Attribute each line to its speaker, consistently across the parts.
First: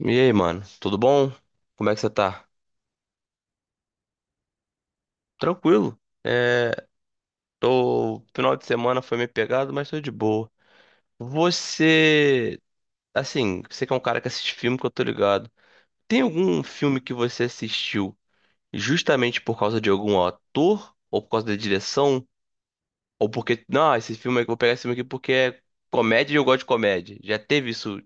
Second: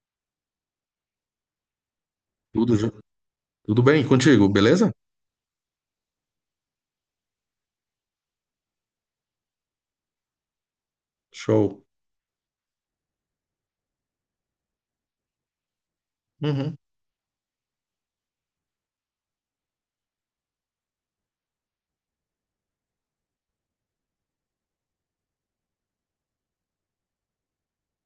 Speaker 1: E aí, mano, tudo bom? Como é que você tá?
Speaker 2: Tudo, jo- Tudo bem contigo, beleza?
Speaker 1: Tranquilo. É, tô... Final de semana foi meio pegado, mas tô de boa.
Speaker 2: Show.
Speaker 1: Você, assim, você que é um cara que assiste filme que eu tô ligado. Tem algum
Speaker 2: Uhum.
Speaker 1: filme que você assistiu justamente por causa de algum ator? Ou por causa da direção? Ou porque, não, esse filme, vou pegar esse filme aqui porque é comédia e eu gosto de comédia. Já teve isso,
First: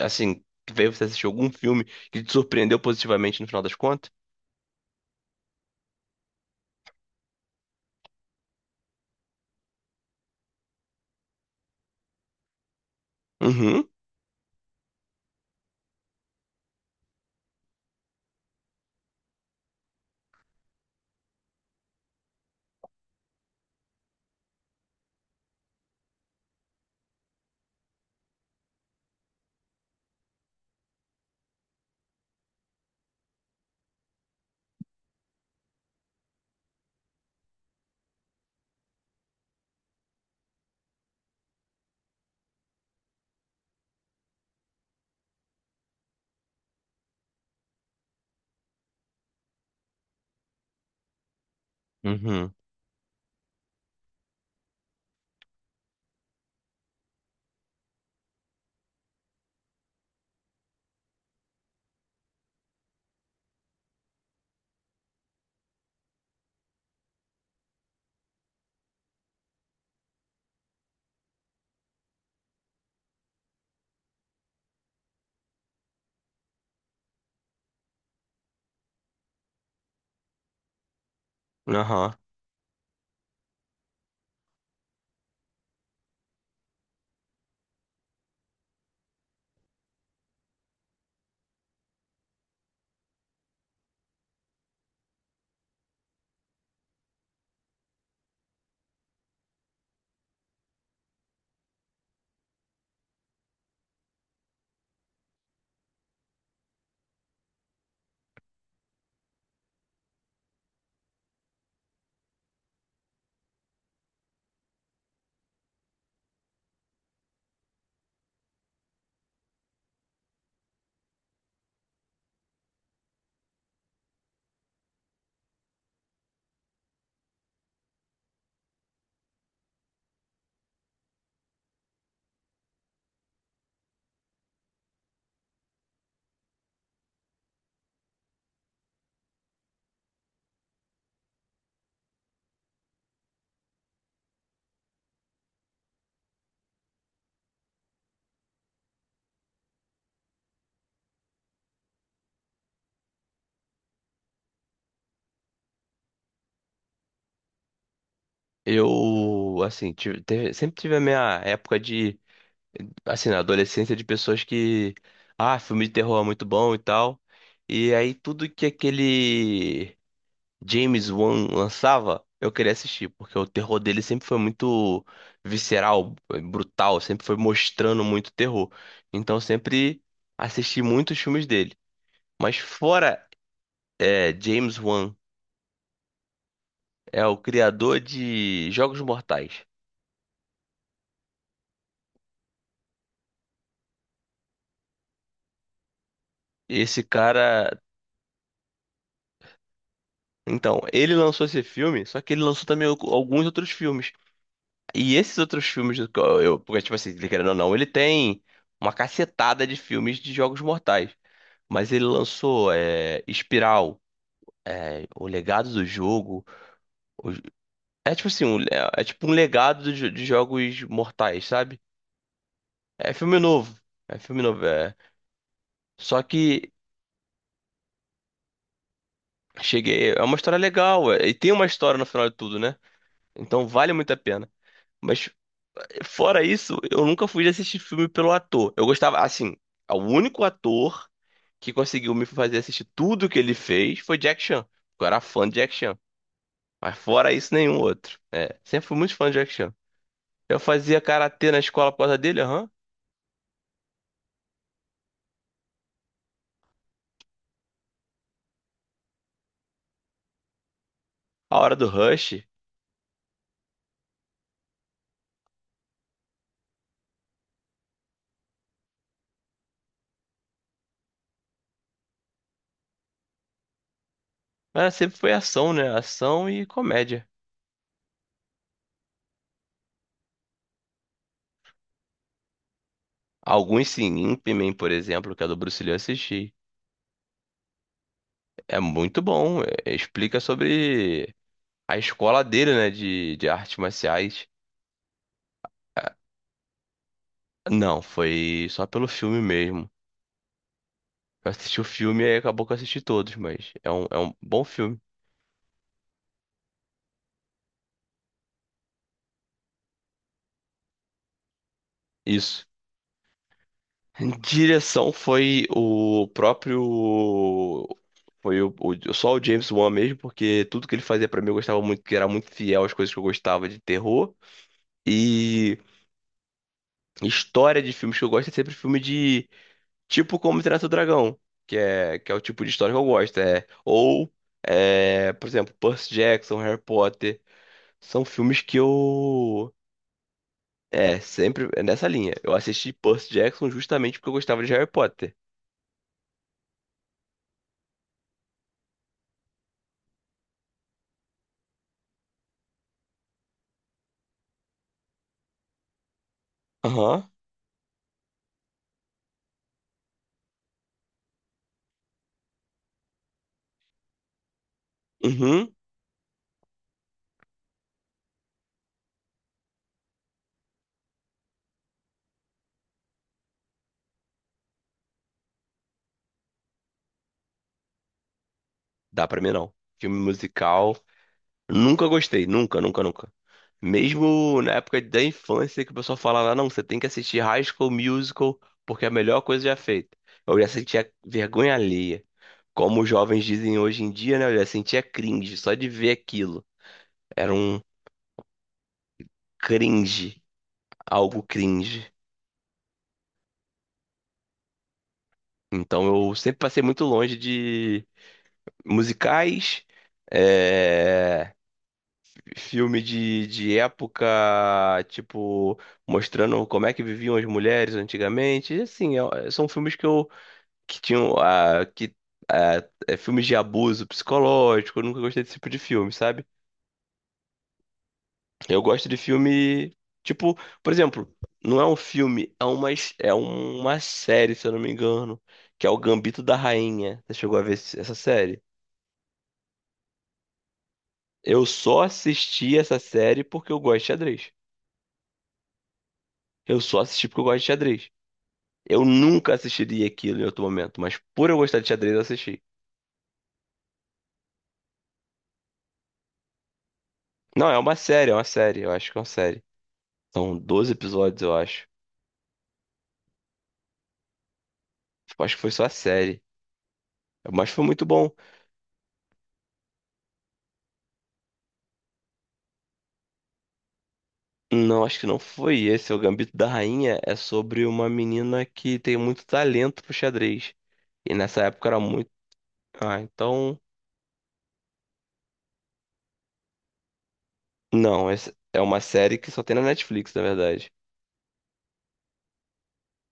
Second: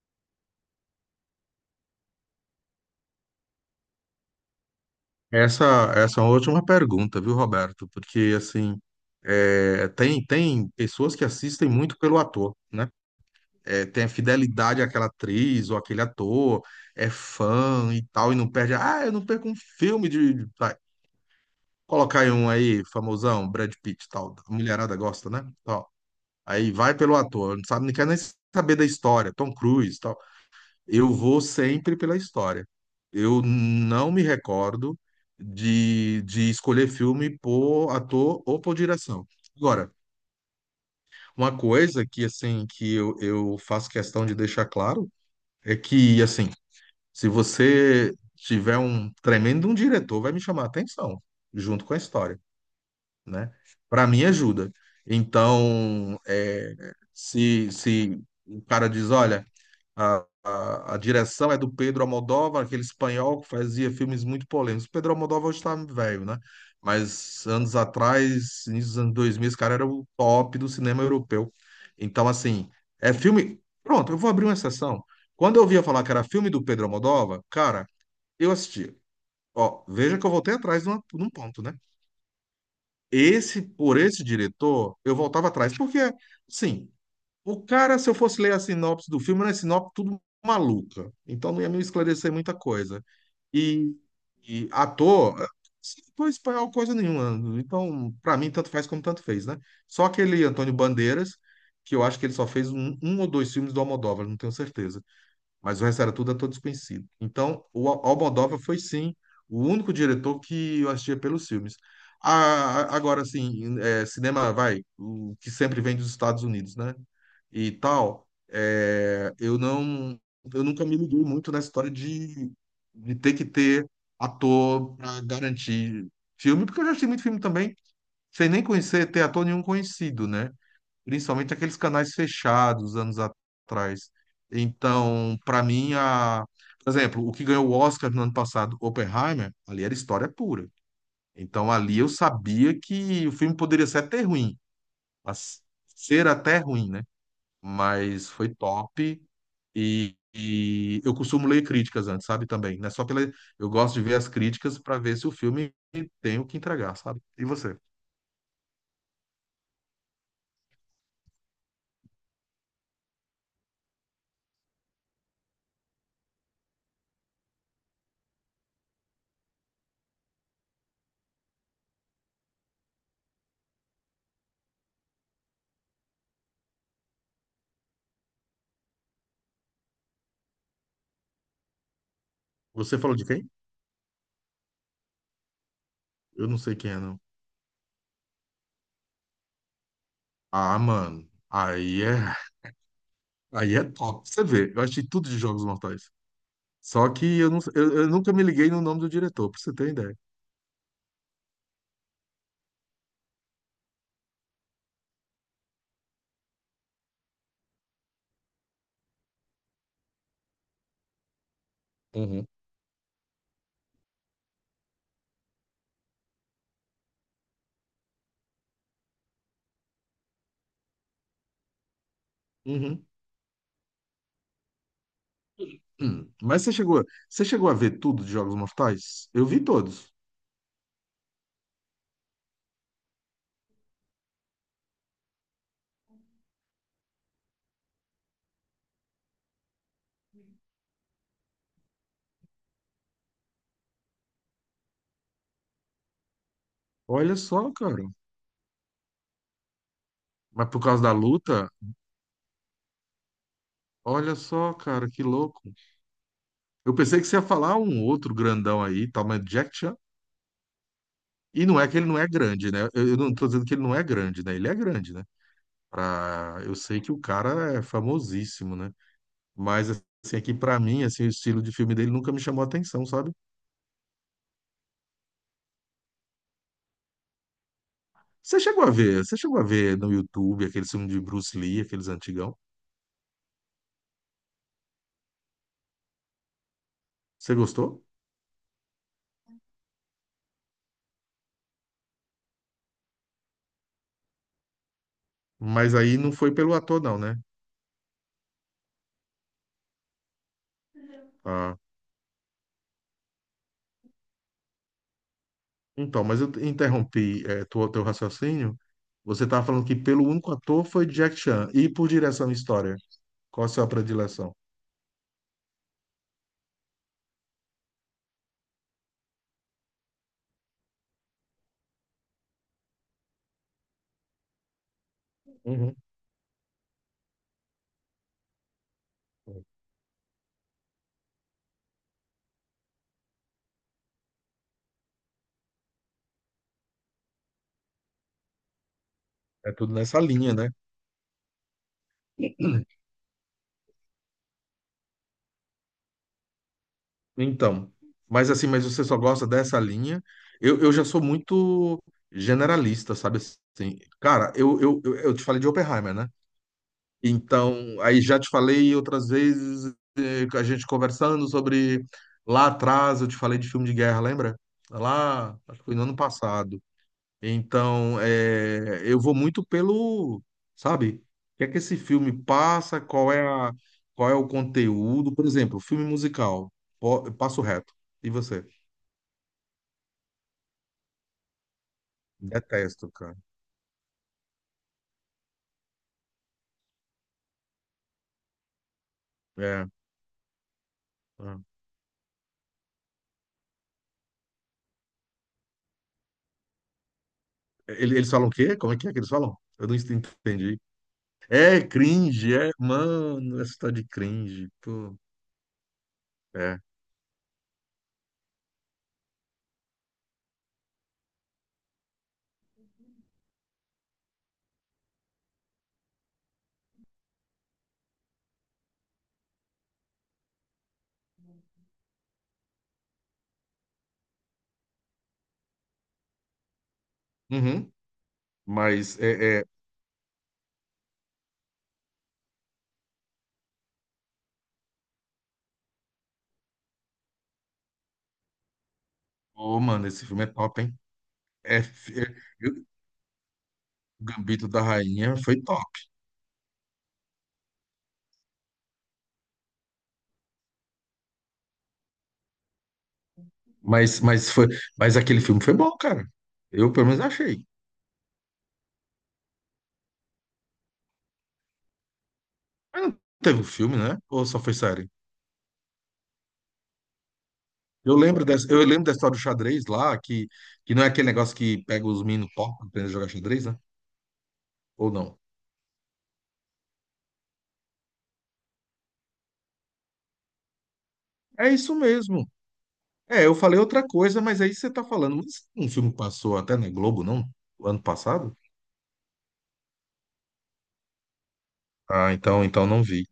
Speaker 1: assim, que veio você assistir algum filme que te surpreendeu positivamente no final das contas?
Speaker 2: Essa é uma última pergunta, viu, Roberto? Porque, assim, é, tem pessoas que assistem muito pelo ator, né? É,
Speaker 1: Uhum,
Speaker 2: tem a fidelidade àquela atriz ou aquele ator, é fã e tal, e não perde. Ah, eu não perco um filme Vai, colocar aí um aí, famosão, Brad Pitt e tal. A mulherada gosta, né? Tal. Aí vai pelo ator, não sabe, não quer nem saber da história, Tom Cruise, tal. Eu vou sempre pela história. Eu não me recordo de escolher filme por ator ou por direção. Agora, uma coisa que assim que eu faço questão de deixar claro é que assim, se você tiver um tremendo um diretor, vai me chamar a atenção junto com a história,
Speaker 1: uhum,
Speaker 2: né? Para mim ajuda. Então, é, se o cara diz, olha a direção é do Pedro Almodóvar, aquele espanhol que fazia filmes muito polêmicos. Pedro Almodóvar hoje está velho, né? Mas anos atrás, início dos anos 2000, esse cara era o top do cinema europeu. Então, assim, é filme. Pronto, eu vou abrir uma exceção. Quando eu ouvia falar que era filme do Pedro Almodóvar, cara, eu assistia. Ó, veja que eu voltei atrás de um ponto, né?
Speaker 1: aham.
Speaker 2: Esse, por esse diretor, eu voltava atrás, porque, sim, o cara, se eu fosse ler a sinopse do filme, era a sinopse tudo maluca. Então não ia me esclarecer muita coisa. E, e ator, não é espanhol coisa nenhuma. Então, pra mim, tanto faz como tanto fez, né? Só aquele Antônio Bandeiras, que eu acho que ele só fez um ou dois filmes do Almodóvar, não tenho certeza mas o resto era tudo ator desconhecido. Então, o Almodóvar foi sim o único diretor que eu assistia pelos filmes. Agora, assim, é, cinema vai, o que sempre vem dos Estados Unidos, né? E tal, é, eu não, eu nunca me liguei muito na história de ter que ter ator para garantir filme, porque eu já assisti muito filme também, sem nem conhecer, ter ator nenhum conhecido, né? Principalmente aqueles canais fechados anos atrás. Então, para mim, a... Por exemplo, o que ganhou o Oscar no ano passado, Oppenheimer, ali era história pura. Então, ali eu sabia que o filme poderia ser até ruim, mas ser até ruim, né? Mas foi top. E eu costumo ler críticas antes, sabe? Também, né? Só pela. Eu gosto de ver as críticas para ver se o filme tem o que entregar, sabe? E você?
Speaker 1: Eu, assim, sempre tive a minha época de, assim, na adolescência, de pessoas que, ah, filme de terror é muito bom e tal. E aí tudo que aquele James Wan lançava, eu queria assistir, porque o terror dele sempre foi muito visceral, brutal, sempre foi mostrando muito terror. Então eu sempre assisti muitos filmes dele. Mas
Speaker 2: Você falou
Speaker 1: fora,
Speaker 2: de quem?
Speaker 1: é, James Wan,
Speaker 2: Eu não sei quem é, não.
Speaker 1: é o criador de Jogos Mortais.
Speaker 2: Ah, mano. Aí é top. Você vê, eu achei tudo de Jogos Mortais.
Speaker 1: Esse
Speaker 2: Só que eu, não-
Speaker 1: cara...
Speaker 2: eu nunca me liguei no nome do diretor, pra você ter ideia.
Speaker 1: Então, ele lançou esse filme, só que ele lançou também alguns outros filmes. E esses outros filmes, do que eu, porque, tipo assim, ele querendo ou não, ele tem uma cacetada de filmes de Jogos Mortais. Mas ele
Speaker 2: Uhum.
Speaker 1: lançou é, Espiral, é, O Legado do Jogo. o- É tipo assim, um, é, é tipo um legado de Jogos Mortais, sabe?
Speaker 2: Uhum.
Speaker 1: É filme novo. É filme novo, é. Só
Speaker 2: Hum. Mas
Speaker 1: que
Speaker 2: você chegou a ver tudo de Jogos Mortais? Eu vi todos.
Speaker 1: cheguei. É uma história legal, é, e tem uma história no final de tudo, né? Então vale muito a pena. Mas fora isso, eu nunca fui de assistir filme pelo ator. Eu gostava, assim, o único ator que conseguiu me fazer assistir tudo que ele fez foi Jack Chan. Eu era fã de Jack Chan. Mas fora
Speaker 2: Olha
Speaker 1: isso,
Speaker 2: só,
Speaker 1: nenhum
Speaker 2: cara.
Speaker 1: outro. É, sempre fui muito fã de Jack Chan. Eu
Speaker 2: Mas por
Speaker 1: fazia
Speaker 2: causa da
Speaker 1: karatê na
Speaker 2: luta,
Speaker 1: escola por causa dele, aham.
Speaker 2: olha só, cara, que louco. Eu pensei que você ia falar um outro grandão aí, tal, mas Jack Chan.
Speaker 1: A
Speaker 2: E
Speaker 1: Hora
Speaker 2: não
Speaker 1: do
Speaker 2: é que ele não é
Speaker 1: Rush.
Speaker 2: grande, né? Eu não tô dizendo que ele não é grande, né? Ele é grande, né? Pra... Eu sei que o cara é famosíssimo, né? Mas assim, aqui pra mim, assim, o estilo de filme dele nunca me chamou a atenção, sabe?
Speaker 1: Mas sempre foi ação, né? Ação e comédia.
Speaker 2: Você chegou a ver, você chegou a ver no YouTube aquele filme de Bruce Lee, aqueles antigão?
Speaker 1: Alguns sim, Ip Man, por exemplo, que é do Bruce Lee, eu assisti.
Speaker 2: Você gostou?
Speaker 1: É muito bom. Explica sobre a escola dele, né? De artes marciais.
Speaker 2: Mas aí não foi pelo ator, não, né?
Speaker 1: Não, foi só pelo filme mesmo. Eu
Speaker 2: Ah,
Speaker 1: assisti o filme e acabou que eu assisti todos, mas é um bom filme.
Speaker 2: então, mas eu interrompi é, teu raciocínio. Você estava falando que pelo único ator foi Jack Chan. E por direção e
Speaker 1: Isso.
Speaker 2: história? Qual a sua predileção?
Speaker 1: Direção foi o próprio. Foi só o James Wan mesmo, porque tudo que ele fazia pra mim eu gostava muito, que era muito fiel às coisas que eu gostava de terror. E
Speaker 2: Uhum.
Speaker 1: história de filmes que eu gosto é sempre filme de... Tipo Como Treinar Seu Dragão, que é o tipo de história que eu gosto. É, ou, é, por exemplo, Percy Jackson, Harry Potter. São filmes que
Speaker 2: É
Speaker 1: eu...
Speaker 2: tudo nessa linha, né?
Speaker 1: É, sempre é nessa linha. Eu assisti Percy Jackson justamente porque eu gostava de Harry Potter.
Speaker 2: Então, mas assim, mas você só gosta dessa linha? Eu já sou muito generalista, sabe assim? Cara, eu te falei de Oppenheimer, né?
Speaker 1: Aham.
Speaker 2: Então, aí já te falei outras vezes, a gente conversando sobre. Lá atrás eu te falei de filme de guerra, lembra? Lá,
Speaker 1: Uhum.
Speaker 2: acho que foi no ano passado. Então, é, eu vou muito pelo, sabe, o que é que esse filme passa, qual é a, qual é o conteúdo. Por exemplo, filme musical, eu passo reto. E você?
Speaker 1: Dá pra mim não. Filme musical. Nunca gostei. Nunca, nunca,
Speaker 2: Detesto,
Speaker 1: nunca.
Speaker 2: cara.
Speaker 1: Mesmo na época da infância que o pessoal fala lá, não, você tem que assistir High School Musical porque é a melhor coisa já
Speaker 2: É,
Speaker 1: feita. Eu já sentia
Speaker 2: é.
Speaker 1: vergonha alheia. Como os jovens dizem hoje em dia, né? Eu já sentia cringe só de ver aquilo. Era um
Speaker 2: Ele- Eles falam o quê? Como é que eles falam? Eu não
Speaker 1: cringe.
Speaker 2: entendi.
Speaker 1: Algo
Speaker 2: É
Speaker 1: cringe.
Speaker 2: cringe, é, mano, essa tá de cringe, pô.
Speaker 1: Então eu sempre
Speaker 2: É.
Speaker 1: passei muito longe de musicais, é, filme de época, tipo, mostrando como é que viviam as mulheres antigamente. E, assim, são filmes que eu que tinham ah, é, filmes de abuso psicológico, eu nunca gostei desse tipo de filme, sabe?
Speaker 2: Uhum.
Speaker 1: Eu gosto de
Speaker 2: Mas é, é,
Speaker 1: filme, tipo, por exemplo, não é um filme, é uma, é uma série, se eu não me engano, que é o Gambito da Rainha. Você chegou a ver essa série?
Speaker 2: ô, mano, esse filme é top, hein?
Speaker 1: Eu
Speaker 2: É,
Speaker 1: só assisti
Speaker 2: eu-
Speaker 1: essa série porque eu gosto de xadrez.
Speaker 2: Gambito da Rainha foi top.
Speaker 1: Eu só assisti porque eu gosto de xadrez. Eu nunca assistiria aquilo em outro momento, mas por eu gostar de xadrez, eu assisti.
Speaker 2: Mas, mas, foi, mas aquele filme foi bom, cara. Eu, pelo menos, achei.
Speaker 1: Não, é uma série, é uma série. Eu acho que é uma série. São 12 episódios, eu acho.
Speaker 2: Mas não teve um filme, né? Ou só foi série?
Speaker 1: Eu acho que foi só a série. Mas foi muito
Speaker 2: Eu
Speaker 1: bom.
Speaker 2: lembro dessa, eu lembro da história do xadrez lá, que não é aquele negócio que pega os meninos top pra aprender a jogar xadrez, né?
Speaker 1: Não,
Speaker 2: Ou
Speaker 1: acho que não
Speaker 2: não?
Speaker 1: foi esse. É, o Gambito da Rainha é sobre uma menina que tem muito talento pro xadrez. E nessa
Speaker 2: É
Speaker 1: época
Speaker 2: isso
Speaker 1: era muito...
Speaker 2: mesmo.
Speaker 1: Ah,
Speaker 2: É, eu
Speaker 1: então.
Speaker 2: falei outra coisa, mas aí você tá falando. Mas um filme passou até na Globo, não? O ano
Speaker 1: Não, essa
Speaker 2: passado?
Speaker 1: é uma série que só tem na Netflix, na verdade.
Speaker 2: Ah, então, então não vi.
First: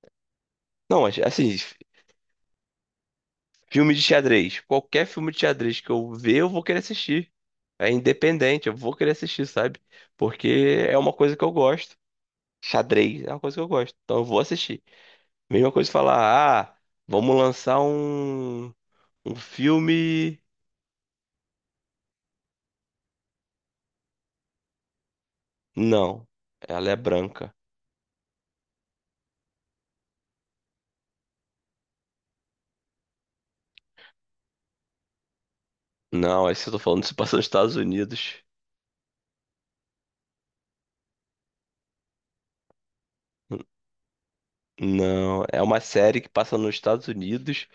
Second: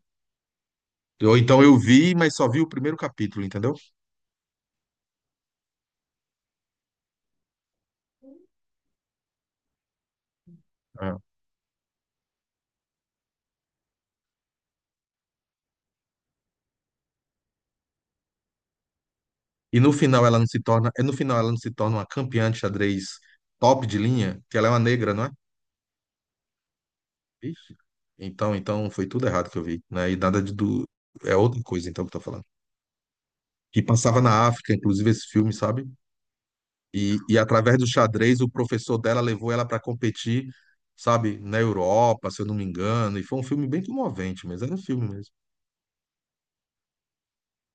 Speaker 1: Não, mas
Speaker 2: Ou
Speaker 1: assim,
Speaker 2: então eu vi, mas só vi o primeiro capítulo, entendeu?
Speaker 1: filme de xadrez. Qualquer filme de xadrez que eu ver, eu vou querer assistir. É independente, eu vou querer assistir, sabe? Porque é uma
Speaker 2: Ah.
Speaker 1: coisa que eu gosto. Xadrez é uma coisa que eu gosto. Então eu vou assistir. Mesma coisa falar, ah, vamos lançar um, um
Speaker 2: E no final ela
Speaker 1: filme.
Speaker 2: não se torna, no final ela não se torna uma campeã de xadrez top de linha, que ela é uma negra, não é?
Speaker 1: Não, ela é branca.
Speaker 2: Ixi. Então, então foi tudo errado que eu vi, né? E nada de do é outra coisa então que eu tô falando. Que passava na África, inclusive esse filme, sabe?
Speaker 1: Não, esse que eu tô falando se
Speaker 2: E,
Speaker 1: passa
Speaker 2: e
Speaker 1: nos Estados
Speaker 2: através do
Speaker 1: Unidos.
Speaker 2: xadrez o professor dela levou ela para competir, sabe, na Europa, se eu não me engano, e foi um filme bem comovente, mas era um filme mesmo.
Speaker 1: Não, é uma série que passa nos Estados Unidos.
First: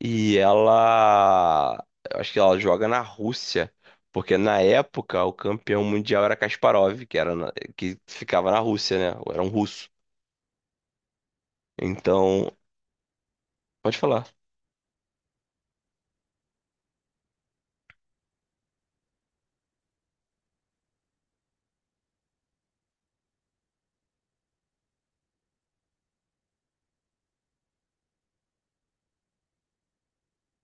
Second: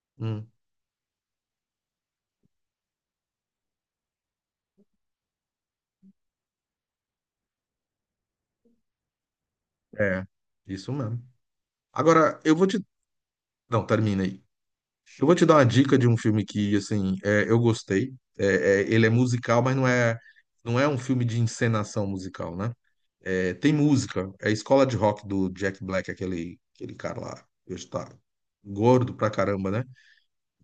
Speaker 1: E
Speaker 2: Hum,
Speaker 1: ela... Eu acho que ela joga na Rússia. Porque na época o campeão mundial era Kasparov, que ficava na Rússia, né? Era um russo.
Speaker 2: é, isso mesmo. Agora
Speaker 1: Então,
Speaker 2: eu vou te, não,
Speaker 1: pode
Speaker 2: termina
Speaker 1: falar.
Speaker 2: aí. Eu vou te dar uma dica de um filme que assim, é, eu gostei. Ele é musical, mas não é um filme de encenação musical, né? É, tem música. É a escola de rock do Jack Black, aquele cara lá. Que hoje tá gordo pra caramba, né?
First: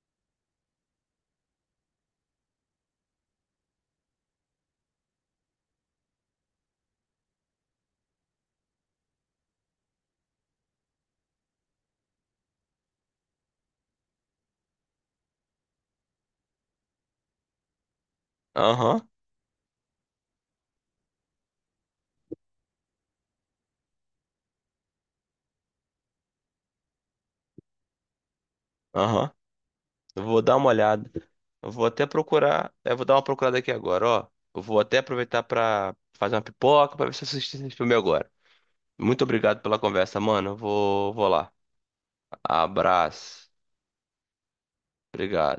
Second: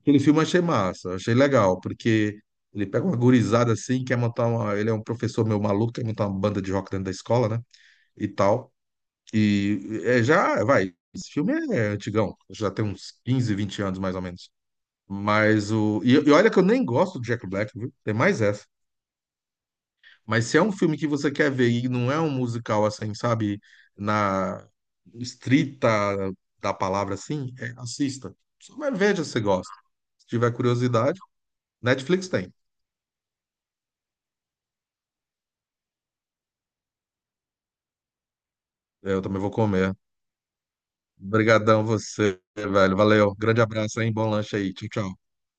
Speaker 2: Aquele filme eu achei massa, achei legal, porque ele pega uma gurizada assim, quer montar uma. Ele é um professor meio maluco, quer montar uma banda de rock dentro da escola, né? E tal. E é, já, vai. Esse filme é antigão, já tem uns 15 a 20 anos mais ou menos. Mas o. E olha que eu nem gosto do Jack Black, viu? Tem mais essa.
Speaker 1: Aham,
Speaker 2: Mas se é um filme que você quer ver e não é um musical assim, sabe, na estrita da palavra assim, é, assista. Só vai ver se
Speaker 1: aham.
Speaker 2: você gosta.
Speaker 1: Eu
Speaker 2: Se
Speaker 1: vou
Speaker 2: tiver
Speaker 1: dar uma olhada.
Speaker 2: curiosidade,
Speaker 1: Eu vou até
Speaker 2: Netflix tem.
Speaker 1: procurar. Eu vou dar uma procurada aqui agora, ó. Eu vou até aproveitar pra fazer uma pipoca pra ver se eu assisti esse filme agora.
Speaker 2: Eu
Speaker 1: Muito
Speaker 2: também vou
Speaker 1: obrigado pela
Speaker 2: comer.
Speaker 1: conversa, mano. Eu vou lá.
Speaker 2: Obrigadão você, velho. Valeu.
Speaker 1: Abraço.
Speaker 2: Grande abraço, hein? Bom lanche aí. Tchau, tchau.
Speaker 1: Obrigado.